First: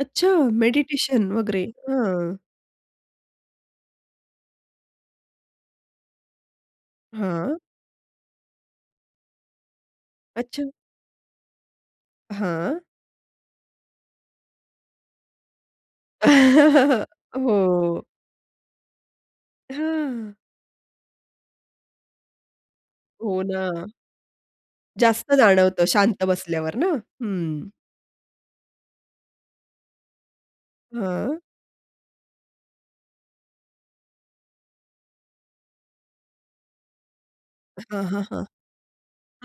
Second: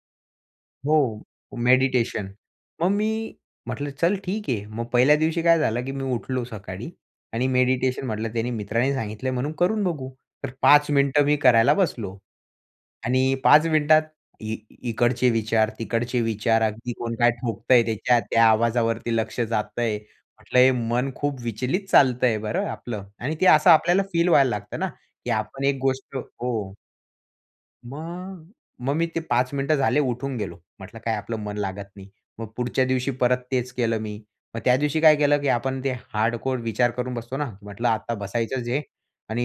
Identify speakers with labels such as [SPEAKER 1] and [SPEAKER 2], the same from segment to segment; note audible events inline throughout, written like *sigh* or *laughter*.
[SPEAKER 1] अच्छा
[SPEAKER 2] हो
[SPEAKER 1] मेडिटेशन वगैरे
[SPEAKER 2] मेडिटेशन.
[SPEAKER 1] हां.
[SPEAKER 2] मग मी म्हटलं चल ठीक आहे. मग पहिल्या दिवशी काय झालं की मी उठलो सकाळी आणि
[SPEAKER 1] हां.
[SPEAKER 2] मेडिटेशन म्हटलं त्यांनी मित्रांनी सांगितलंय म्हणून करून बघू. तर
[SPEAKER 1] अच्छा.
[SPEAKER 2] 5 मिनिटं मी करायला बसलो
[SPEAKER 1] हां.
[SPEAKER 2] आणि 5 मिनिटात ई इकडचे विचार, तिकडचे विचार अगदी
[SPEAKER 1] *chuckles*
[SPEAKER 2] कोण काय ठोकतंय,
[SPEAKER 1] हो.
[SPEAKER 2] त्याच्या त्या आवाजावरती लक्ष जातंय.
[SPEAKER 1] हां.
[SPEAKER 2] म्हटलं हे मन खूप विचलित चालतंय बरं आपलं आणि
[SPEAKER 1] हो
[SPEAKER 2] ते असं
[SPEAKER 1] ना.
[SPEAKER 2] आपल्याला फील व्हायला लागतं ना. की
[SPEAKER 1] जास्त
[SPEAKER 2] आपण एक
[SPEAKER 1] जाणवतं
[SPEAKER 2] गोष्ट
[SPEAKER 1] शांत बसल्यावर
[SPEAKER 2] हो.
[SPEAKER 1] ना. हं.
[SPEAKER 2] मग मग मी ते 5 मिनिटं झाले उठून गेलो. म्हटलं काय आपलं
[SPEAKER 1] हां.
[SPEAKER 2] मन लागत नाही. मग पुढच्या दिवशी परत तेच केलं मी. मग त्या दिवशी काय केलं की आपण ते हार्डकोर विचार करून बसतोना म्हटलं
[SPEAKER 1] हां,
[SPEAKER 2] आता
[SPEAKER 1] हां, हां.
[SPEAKER 2] बसायचंच आहे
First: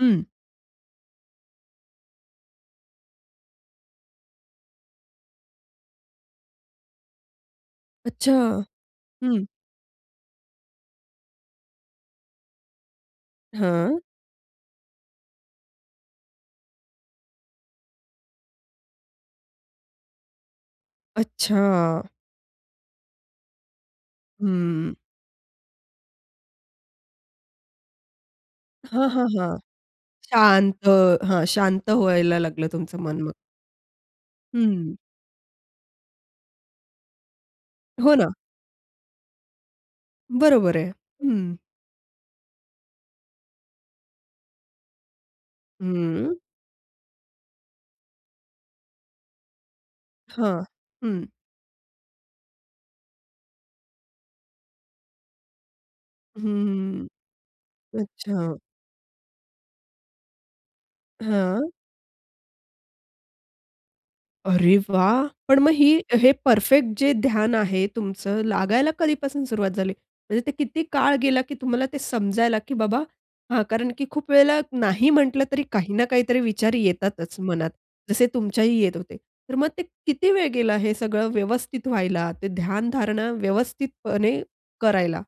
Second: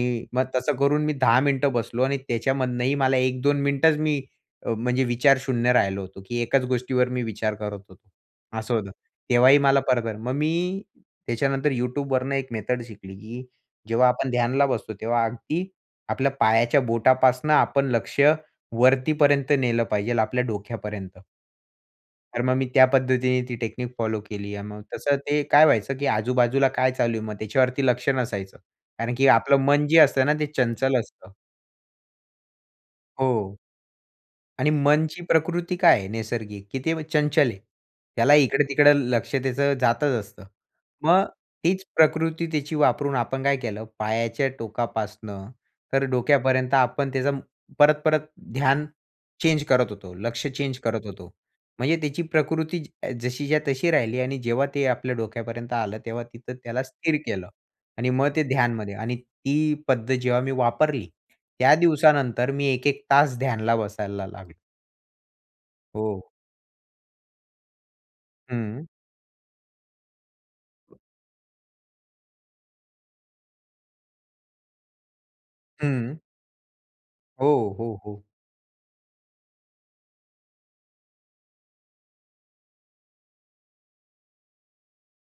[SPEAKER 1] हं
[SPEAKER 2] मग तसं करून मी 10 मिनिटं बसलो आणि त्याच्यामधनंही मला 1-2 मिनिटच मी, अ, म्हणजे विचार शून्य राहिलो होतो की एकाच गोष्टीवर मी विचार करत होतो.
[SPEAKER 1] अच्छा.
[SPEAKER 2] असं होतं.
[SPEAKER 1] हं.
[SPEAKER 2] तेव्हाही मला *unintelligible* मग मी त्याच्यानंतर YouTubeवरनं एक मेथड शिकली की
[SPEAKER 1] हां.
[SPEAKER 2] जेव्हा आपण ध्यानाला बसतो तेव्हा अगदी आपल्या पायाच्या बोटापासून आपण लक्ष वरतीपर्यंत नेलं पाहिजेल आपल्या डोक्यापर्यंत.
[SPEAKER 1] अच्छा.
[SPEAKER 2] तर मग मी त्या पद्धतीने ती टेक्निक फॉलो केली आणि मग
[SPEAKER 1] हम्म.
[SPEAKER 2] तसं ते काय व्हायचं की आजूबाजूला काय चालू आहे. मग त्याच्यावरती लक्ष नसायचं.
[SPEAKER 1] हां,
[SPEAKER 2] कारण
[SPEAKER 1] हां,
[SPEAKER 2] की आपलं
[SPEAKER 1] हां.
[SPEAKER 2] मन जे असतंना ते
[SPEAKER 1] शांत
[SPEAKER 2] चंचल असतं.
[SPEAKER 1] हां, शांत व्हायला लागलं तुमचं मन मग.
[SPEAKER 2] हो. आणि
[SPEAKER 1] हं.
[SPEAKER 2] मनची प्रकृती काय आहे नैसर्गिक की ते चंचल आहे.
[SPEAKER 1] हो ना.
[SPEAKER 2] त्याला इकडं-तिकडं लक्ष त्याचं जातच असतं.
[SPEAKER 1] बरोबर आहे.
[SPEAKER 2] मग
[SPEAKER 1] हं.
[SPEAKER 2] तीच प्रकृती त्याची वापरून आपण काय केलं पायाच्या टोकापासून तर
[SPEAKER 1] हं.
[SPEAKER 2] डोक्यापर्यंत आपण त्याचा परत-परत ध्यान चेंज करत होतो. लक्ष
[SPEAKER 1] हां,
[SPEAKER 2] चेंज करत
[SPEAKER 1] हं.
[SPEAKER 2] होतो. म्हणजे त्याची प्रकृती ज जशीच्या तशी राहिली आणि जेव्हा ते आपल्या डोक्यापर्यंत आलं तेव्हा तिथं त्याला
[SPEAKER 1] हं.
[SPEAKER 2] स्थिर केलं आणि मग ते
[SPEAKER 1] अच्छा.
[SPEAKER 2] ध्यानमध्ये आणि ती पद्धत जेव्हा मी वापरली
[SPEAKER 1] हां.
[SPEAKER 2] त्या दिवसानंतर मी 1-1 तास ध्यानला बसायला लागलो.
[SPEAKER 1] अरे, वाह! पण मग ही
[SPEAKER 2] हो.
[SPEAKER 1] हे परफेक्ट जे ध्यान आहे तुमचं
[SPEAKER 2] हं.
[SPEAKER 1] लागायला कधीपासून सुरुवात झाली. म्हणजे ते किती काळ गेला की तुम्हाला ते समजायला की बाबा हां, कारण की खूप वेळेला नाही म्हटलं तरी काही ना
[SPEAKER 2] हं.
[SPEAKER 1] काही तरी विचार येतातच
[SPEAKER 2] हो,
[SPEAKER 1] मनात.
[SPEAKER 2] हो, हो.
[SPEAKER 1] जसे तुमच्याही येत होते. तर मग ते किती वेळ गेला हे सगळं व्यवस्थित व्हायला? ते ध्यान-धारणा व्यवस्थितपणे करायला?